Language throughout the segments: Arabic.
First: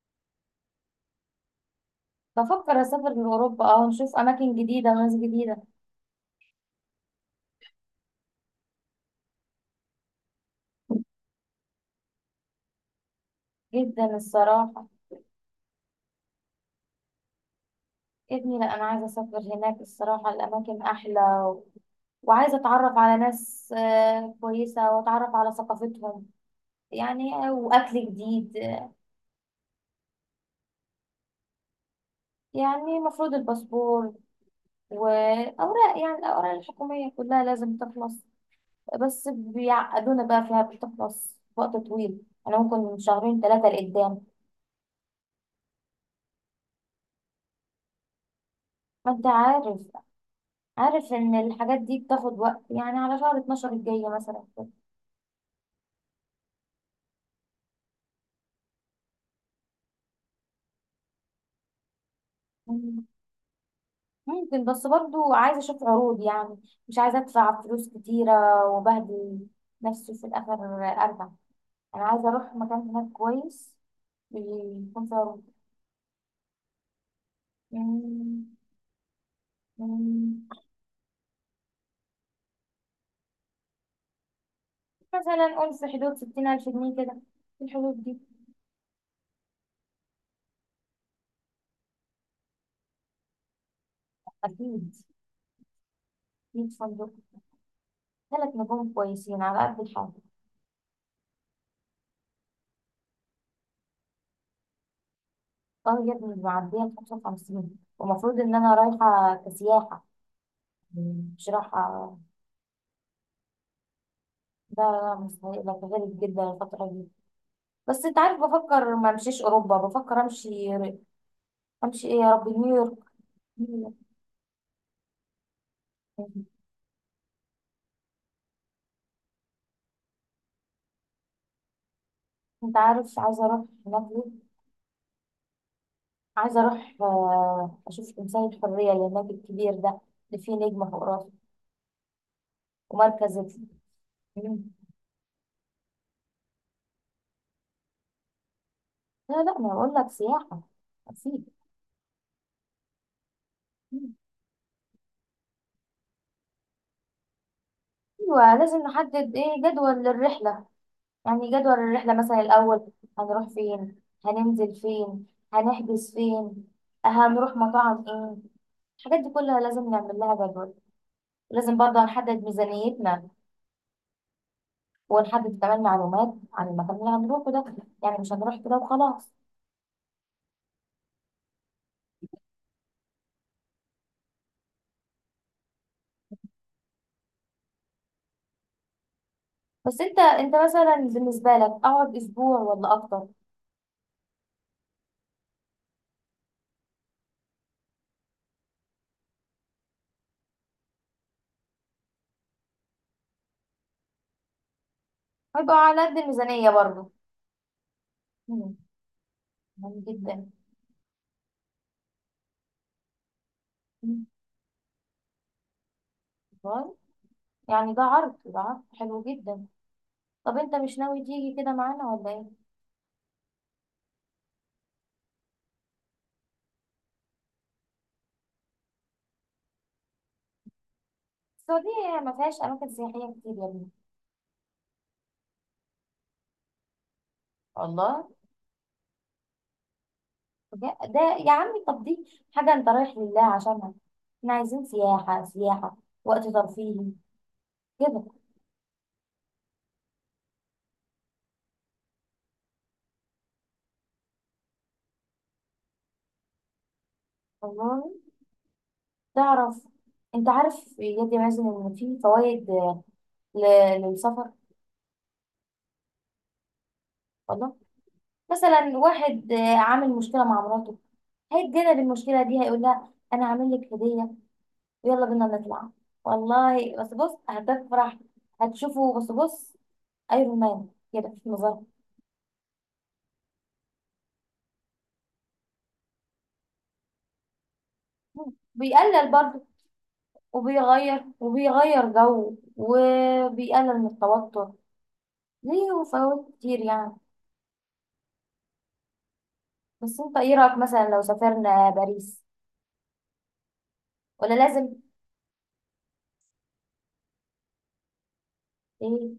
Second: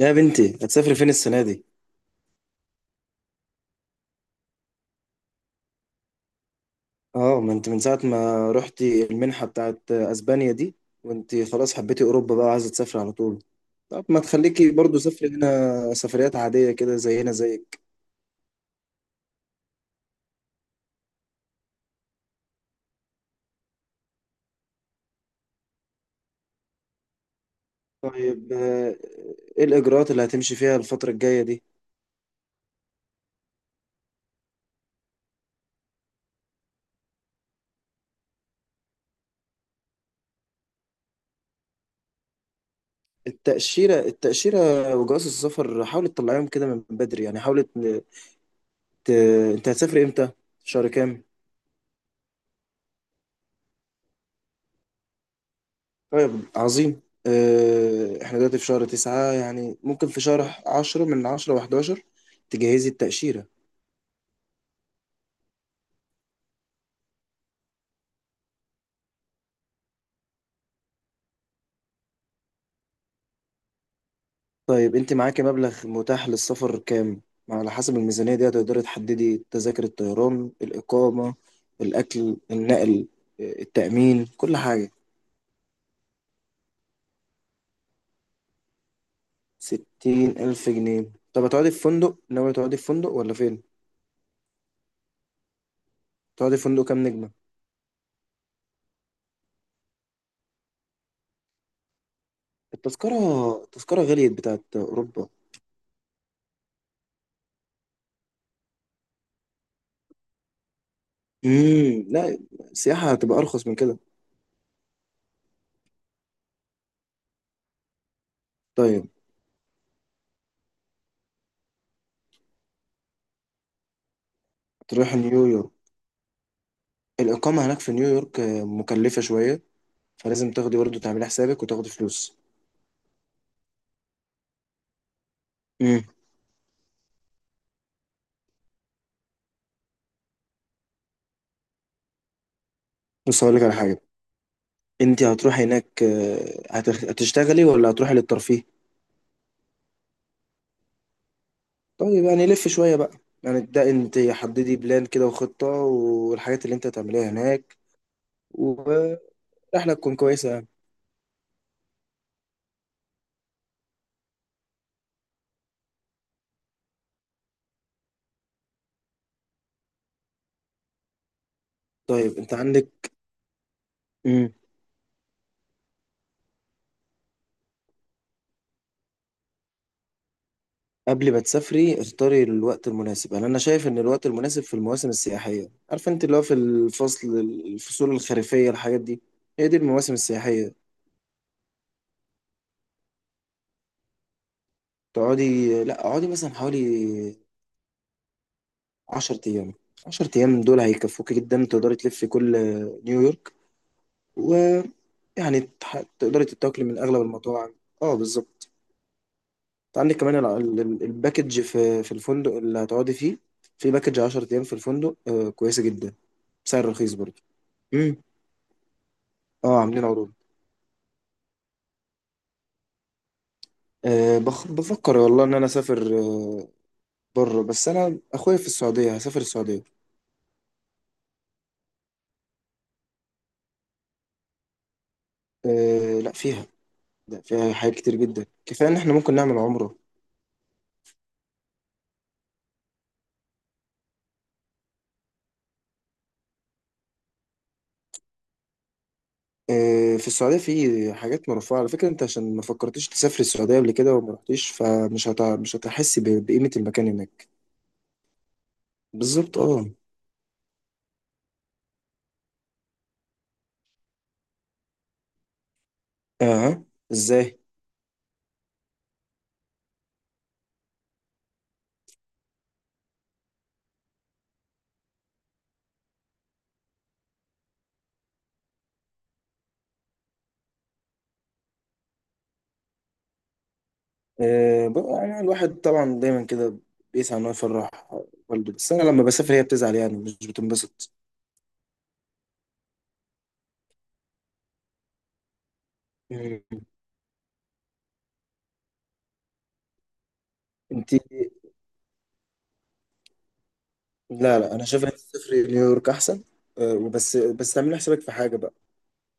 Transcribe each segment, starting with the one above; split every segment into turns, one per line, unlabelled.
يا بنتي هتسافري فين السنة دي؟
بفكر أسافر لأوروبا ونشوف أماكن جديدة وناس جديدة
اه، ما انت من ساعة ما رحتي المنحة بتاعت اسبانيا دي وانت خلاص حبيتي اوروبا بقى وعايزة تسافري على طول. طب
جدا،
ما تخليكي
الصراحة.
برضو سافري هنا سفريات عادية كده زينا زيك.
يا ابني، لأ، أنا عايزة أسافر هناك، الصراحة الأماكن أحلى. وعايزة أتعرف على ناس كويسة، وأتعرف على ثقافتهم. يعني وأكل
طيب.
جديد.
ايه الاجراءات اللي هتمشي فيها الفترة الجاية دي؟
يعني المفروض الباسبور، وأوراق، يعني الأوراق الحكومية كلها لازم تخلص. بس بيعقدونا بقى فيها، بتخلص في وقت طويل. أنا ممكن من شهرين ثلاثة
التأشيرة،
لقدام.
التأشيرة وجواز السفر حاولي تطلعيهم كده من بدري، يعني ت-
ما أنت
انت
عارف.
هتسافري امتى؟ شهر
عارف
كام؟
ان الحاجات دي بتاخد وقت، يعني على شهر 12 الجاية مثلا كده.
طيب. عظيم. احنا دلوقتي في شهر 9، يعني ممكن في شهر 10 من 10 و11 تجهزي
مم.
التأشيرة.
ممكن، بس برضو عايزة اشوف عروض يعني. مش عايزة ادفع فلوس كتيرة وبهدل نفسي في الاخر. ارجع. انا عايزة اروح مكان هناك كويس،
طيب،
بيكون
انت
فيه
معاكي
عروض.
مبلغ متاح للسفر كام؟ على حسب الميزانية
مم.
دي هتقدري تحددي تذاكر
مم.
الطيران، الإقامة، الأكل، النقل، التأمين، كل حاجة.
مثلا قول في حدود 60 الف جنيه كده، في الحدود دي.
60,000 جنيه؟ طب هتقعدي في فندق؟ ناوية تقعدي في فندق ولا فين؟
اكيد.
تقعدي في
100
فندق كام
فندق،
نجمة؟
ثلاث نجوم كويسين على قد الحاجة.
التذكرة، التذكرة غليت بتاعت أوروبا.
اه يا ابني، معدية ال 55، ومفروض ان انا رايحة كسياحة بصراحة.
لا، السياحة هتبقى أرخص من كده.
ده مستحيل، غريب جدا الفترة دي. بس انت عارف، بفكر
طيب،
ما امشيش اوروبا، بفكر امشي. امشي ايه؟ يا ربي، نيويورك.
تروح نيويورك. الإقامة هناك في نيويورك مكلفة شوية، فلازم تاخدي برضه تعملي حسابك وتاخدي فلوس.
انت عارف عايزة اروح هناك ليه؟
امم.
عايزة اروح اشوف تمثال الحرية اللي هناك الكبير ده، اللي فيه نجمة فوق راسه. ومركز
بص، هقول لك
ال-
على حاجة.
مم.
أنت هتروحي هناك هتشتغلي ولا هتروحي للترفيه؟
لا لا، ما اقول لك سياحة. اكيد.
طيب، يعني لف شوية بقى. يعني ده
مم.
أنت حددي بلان كده وخطة والحاجات اللي أنت هتعمليها هناك.
ايوه، لازم نحدد،
والرحلة
ايه، جدول
تكون كويسة
للرحلة.
يعني.
يعني جدول الرحلة مثلا، الأول هنروح فين، هننزل فين، هنحجز فين، هنروح مطاعم ايه، الحاجات دي كلها لازم نعمل لها جدول. لازم برضه
طيب،
نحدد
أنت عندك.
ميزانيتنا.
مم.
ونحدد كمان معلومات عن المكان اللي هنروحه ده، يعني مش هنروح كده وخلاص.
قبل ما تسافري اختاري الوقت المناسب. انا شايف ان الوقت المناسب في المواسم السياحيه. عارفه انت، اللي هو في الفصول الخريفيه، الحاجات دي. هي دي
بس
المواسم
انت
السياحيه.
مثلا بالنسبة لك، اقعد اسبوع ولا اكتر؟
لا، اقعدي مثلا حوالي 10 ايام. 10 ايام دول هيكفوكي جدا. تقدري تلفي كل نيويورك، ويعني
هيبقى على قد
تقدري
الميزانية
تتاكلي من
برضه.
اغلب المطاعم. اه، بالظبط.
مم،
أنت
مهم
عندك كمان
جدا.
الباكج في الفندق اللي هتقعدي فيه. في باكج
مم،
10 ايام في الفندق كويسه جدا بسعر
والله.
رخيص برضه.
يعني ده
امم.
عرض ده عرض حلو جدا.
اه، عاملين عروض.
طب انت مش ناوي تيجي كده معانا ولا ايه؟
أه، بفكر والله إن أنا أسافر بره. بس أنا أخويا في السعودية، هسافر السعودية.
السعودية ما فيهاش أماكن سياحية كتير يا ابني.
أه، لا، فيها. لا، فيها حاجات كتير
الله.
جدا، كفاية إن إحنا ممكن نعمل عمرة.
بجد- ده يا عمي، طب دي حاجة أنت رايح لله عشانها. احنا عايزين سياحة سياحة، وقت ترفيهي، كده.
أه، في السعودية في حاجات مرفوعة. على فكرة أنت عشان ما فكرتش تسافر السعودية قبل كده وما رحتيش، مش هتحس بقيمة المكان هناك.
والله.
بالظبط،
تعرف؟
أه.
أنت عارف يا مازن، إن في فوائد للسفر.
أه. إزاي؟
والله. مثلا واحد عامل مشكلة مع مراته، هيتجنب المشكلة دي، هيقول لها أنا عامل لك هدية، ويلا بينا نطلع. والله بس بص، هتفرح. هتشوفه بس بص، أيرون مان كده في مظهر.
أه، بقى يعني الواحد طبعا دايما كده بيسعى إن هو يفرح والده. بس أنا لما
بيقلل
بسافر هي
برضه،
بتزعل، يعني مش بتنبسط.
وبيغير وبيغير جو، وبيقلل من التوتر ليه، وفوائد
مم.
كتير يعني. بس انت ايه رأيك، مثلا
انت.
لو سافرنا باريس؟ ولا
لا، لا، انا
لازم.
شايف ان الصفر نيويورك احسن. وبس تعمل حسابك في حاجه بقى.
ايه؟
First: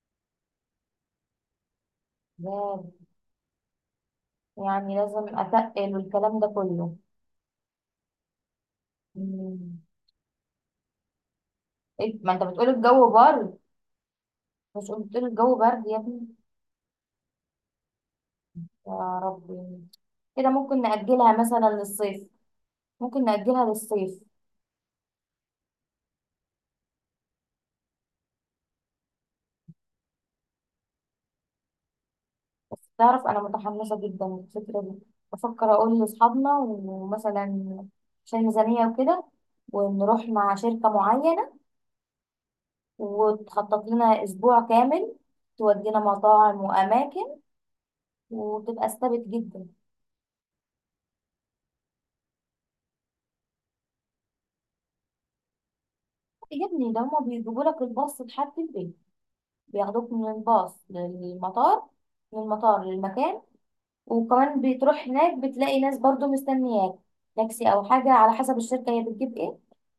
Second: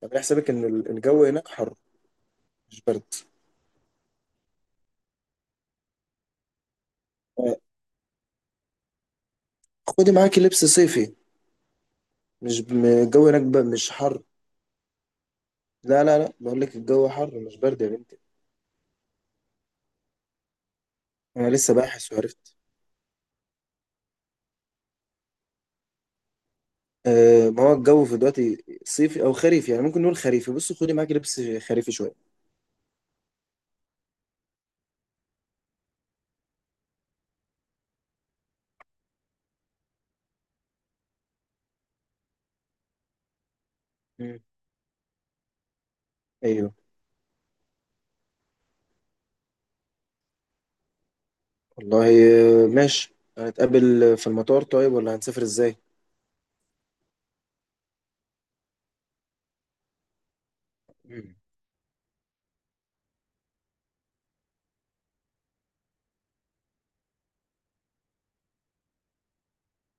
تعمل حسابك ان الجو هناك حر، مش
لا.
برد.
يعني لازم اتقل والكلام ده كله.
أه،
مم.
خدي معاكي لبس صيفي.
إيه؟ ما انت
مش
بتقول
م-
الجو
الجو هناك
برد.
بقى مش حر.
مش قلت لي الجو برد يا
لا، لا،
ابني؟
لا، بقول لك الجو حر مش برد يا بنتي.
يا ربي. كده ممكن نأجلها
انا
مثلا
لسه باحث
للصيف.
وعرفت.
ممكن نأجلها للصيف.
ما هو الجو في دلوقتي صيفي او خريفي، يعني ممكن نقول خريفي. بصي، خدي معاكي لبس خريفي شويه.
بس تعرف، انا متحمسه جدا للفكره دي. بفكر اقول لاصحابنا ومثلا، عشان ميزانيه وكده، ونروح مع شركه معينه، وتخطط لنا
مم.
اسبوع كامل، تودينا مطاعم
ايوه،
واماكن، وتبقى استبت جدا.
والله. ماشي، هنتقابل في المطار طيب، ولا هنسافر ازاي؟
يا ابني، ده هما بيجيبوا لك الباص لحد البيت. بياخدوك من الباص
مم.
للمطار، من المطار للمكان. وكمان بتروح هناك بتلاقي ناس برضو مستنياك، تاكسي او حاجة على حسب الشركة هي بتجيب ايه،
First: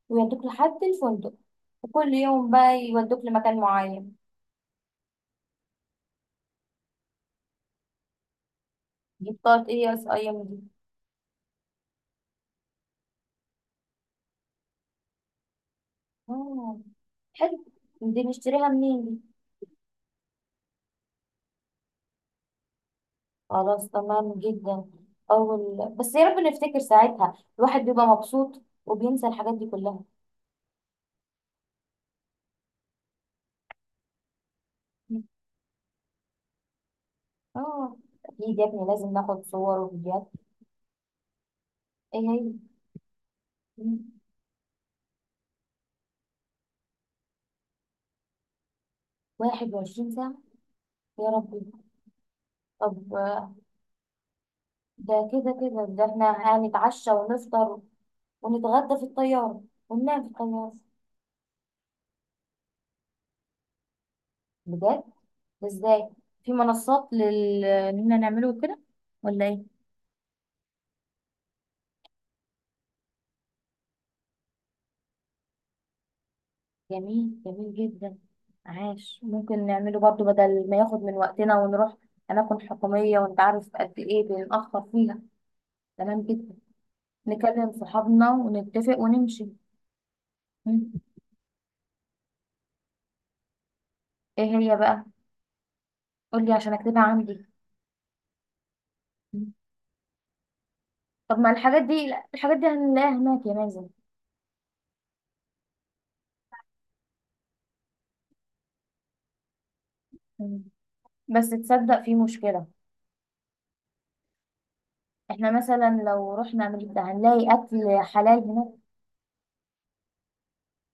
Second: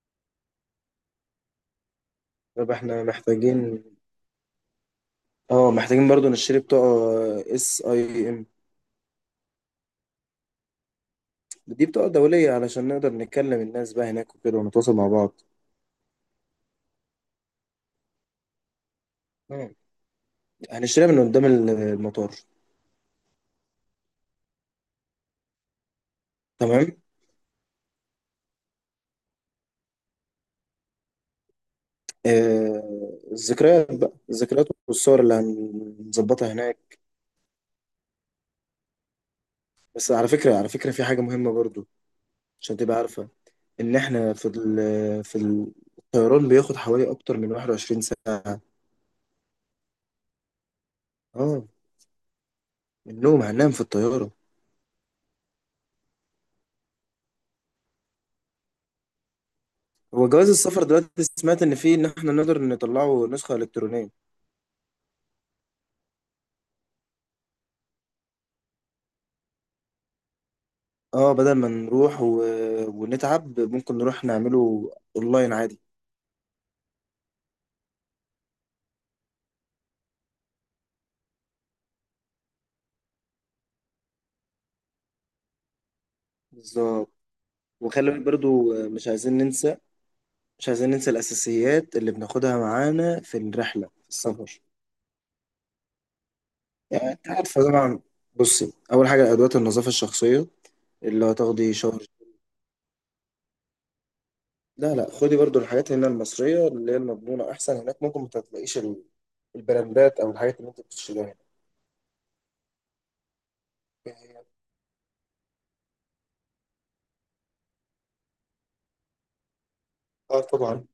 ويودوك لحد الفندق. وكل يوم
طب
بقى
احنا
يودوك لمكان
محتاجين.
معين.
اه، محتاجين برضو نشتري بطاقة اس اي ام.
دي بطاقة ايه، اس اي ام دي؟
دي بطاقة دولية علشان نقدر نتكلم الناس بقى هناك وكده، ونتواصل مع بعض.
آه، حلو. دي نشتريها منين دي؟
مم. هنشتريها من قدام المطار.
خلاص، تمام جدا. اول بس يا رب نفتكر
تمام.
ساعتها، الواحد بيبقى مبسوط وبينسى الحاجات دي كلها.
آه، الذكريات بقى، الذكريات والصور
مم.
اللي هنظبطها هناك.
اه. اكيد يا ابني لازم ناخد صور
بس على
وفيديوهات.
فكرة، على فكرة في حاجة مهمة برضو.
ايه هي؟
عشان تبقى عارفة ان
مم.
احنا في في ال- الطيران بياخد حوالي اكتر من 21 ساعة.
21 ساعة؟ يا
اه.
ربي.
النوم
طب
هننام في الطيارة.
ده كده كده، ده احنا هنتعشى ونفطر ونتغدى في الطيارة، وننام في
هو جواز
الطيارة.
السفر دلوقتي سمعت ان فيه ان احنا نقدر نطلعه نسخة الكترونية.
بجد؟ ده ازاي؟ في منصات لل اننا نعمله كده ولا ايه؟
اه، بدل ما ونتعب ممكن نروح نعمله اونلاين عادي.
جميل، جميل جدا. عاش. ممكن نعمله برضو، بدل ما ياخد من وقتنا ونروح أماكن حكومية وأنت عارف قد إيه بنتأخر فيها. تمام جدا.
بالظبط.
نكلم
وخلي بالك
صحابنا
برضو،
ونتفق
مش عايزين
ونمشي.
ننسى مش
مم.
عايزين ننسى الاساسيات اللي بناخدها معانا في الرحله في
إيه
السفر.
هي بقى؟ قولي عشان أكتبها
يعني انت
عندي.
عارفه طبعا. بصي، اول حاجه
مم.
ادوات النظافه الشخصيه اللي
طب، ما
هتاخدي
الحاجات
شاور.
دي الحاجات دي هنلاقيها هناك يا مازن؟
لا، لا، خدي برضو الحاجات هنا المصريه اللي هي المضمونه، احسن هناك ممكن ما تلاقيش البراندات او الحاجات
مم.
اللي انت بتشتريها
بس تصدق، في مشكلة.
هنا.
احنا مثلا لو رحنا امريكا، هنلاقي اكل حلال هناك؟
اه، طبعا.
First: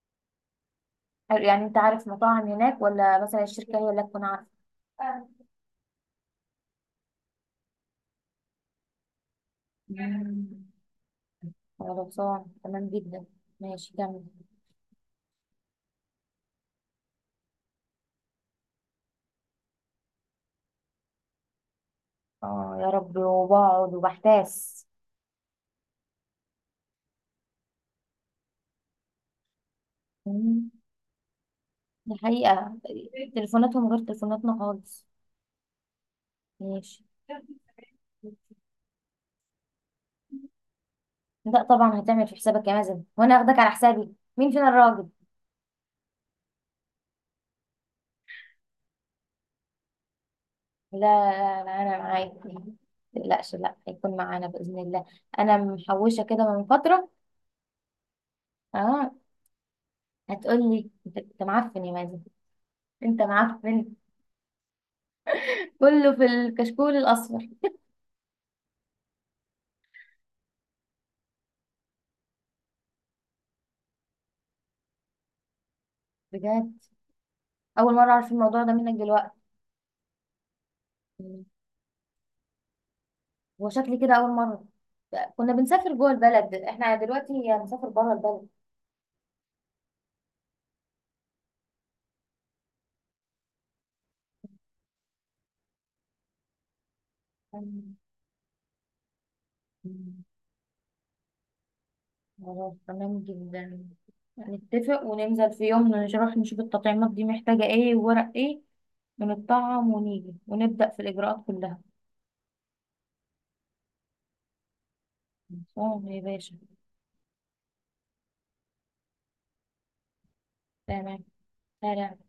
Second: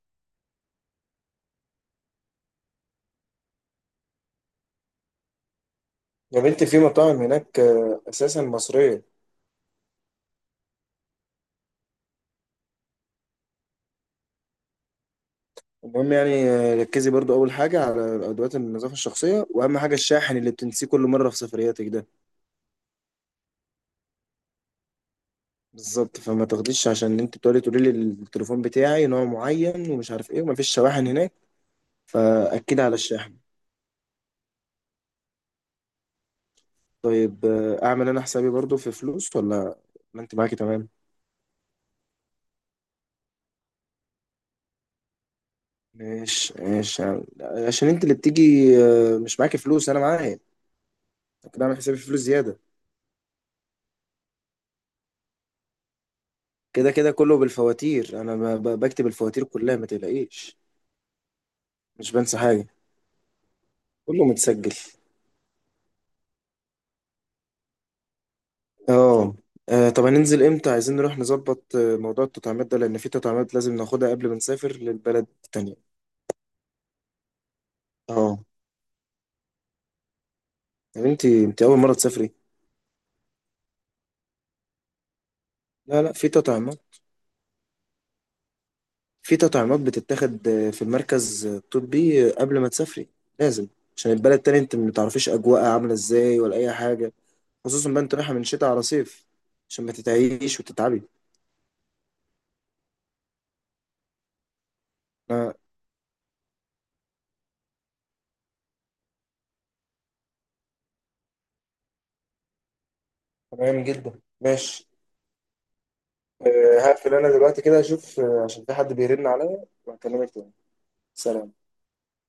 يعني انت عارف مطاعم هناك، ولا مثلا الشركة هي اللي تكون عارفة؟
يا بنتي في مطاعم هناك اساسا مصريه.
مم. خلصان تمام جدا. ماشي، كمل.
المهم، يعني ركزي برضو اول حاجه على ادوات النظافه الشخصيه، واهم حاجه الشاحن اللي بتنسيه كل مره في سفرياتك ده.
اه يا رب، وبقعد وبحتاس.
بالظبط، فما تاخديش عشان انت تقولي لي التليفون بتاعي نوع معين ومش عارف ايه
مم.
ومفيش شواحن هناك.
دي حقيقة.
فاكدي على الشاحن.
تليفوناتهم غير تليفوناتنا خالص. ماشي.
طيب، اعمل انا حسابي برضو في فلوس ولا ما انت معاكي تمام؟
لا، طبعا هتعمل في حسابك يا مازن، وانا اخدك على حسابي؟ مين فينا الراجل؟
ماشي، ماشي، عشان انت اللي بتيجي، مش معاكي فلوس، انا معايا.
لا لا
كده اعمل
لا، انا
حسابي في فلوس
معاك.
زياده.
متقلقش، لا هيكون معانا باذن الله. انا محوشه كده من
كده،
فتره.
كده، كله بالفواتير. انا بكتب
اه.
الفواتير كلها، ما
هتقول
تقلقيش.
لي أنت معفن يا
مش
مازن؟
بنسى حاجه،
انت معفن.
كله متسجل.
كله في الكشكول الاصفر.
اه. طب هننزل امتى؟ عايزين نروح نظبط موضوع التطعيمات ده، لان في تطعيمات لازم ناخدها قبل ما نسافر للبلد التانية.
بجد؟ اول مره اعرف
اه.
الموضوع ده منك دلوقتي.
طب انت اول مرة تسافري.
هو شكلي كده اول مره. كنا بنسافر
لا،
جوه
لا، في
البلد، احنا
تطعيمات.
دلوقتي هنسافر بره البلد.
في تطعيمات بتتاخد في المركز الطبي قبل ما تسافري، لازم. عشان البلد التانية انت ما تعرفيش اجواءها عاملة ازاي ولا اي حاجة، خصوصا بقى انت رايحة من شتاء على صيف. عشان ما تتعيش وتتعبي.
خلاص، تمام جدا. نتفق وننزل
آه،
في يوم نروح نشوف التطعيمات دي محتاجه ايه وورق ايه. بنطعم ونيجي ونبدأ في الإجراءات كلها.
تمام جدا ماشي.
صوم يا باشا.
هقفل انا دلوقتي كده، اشوف عشان في حد بيرن عليا، وهكلمك تاني.
تمام.
سلام.
سلام.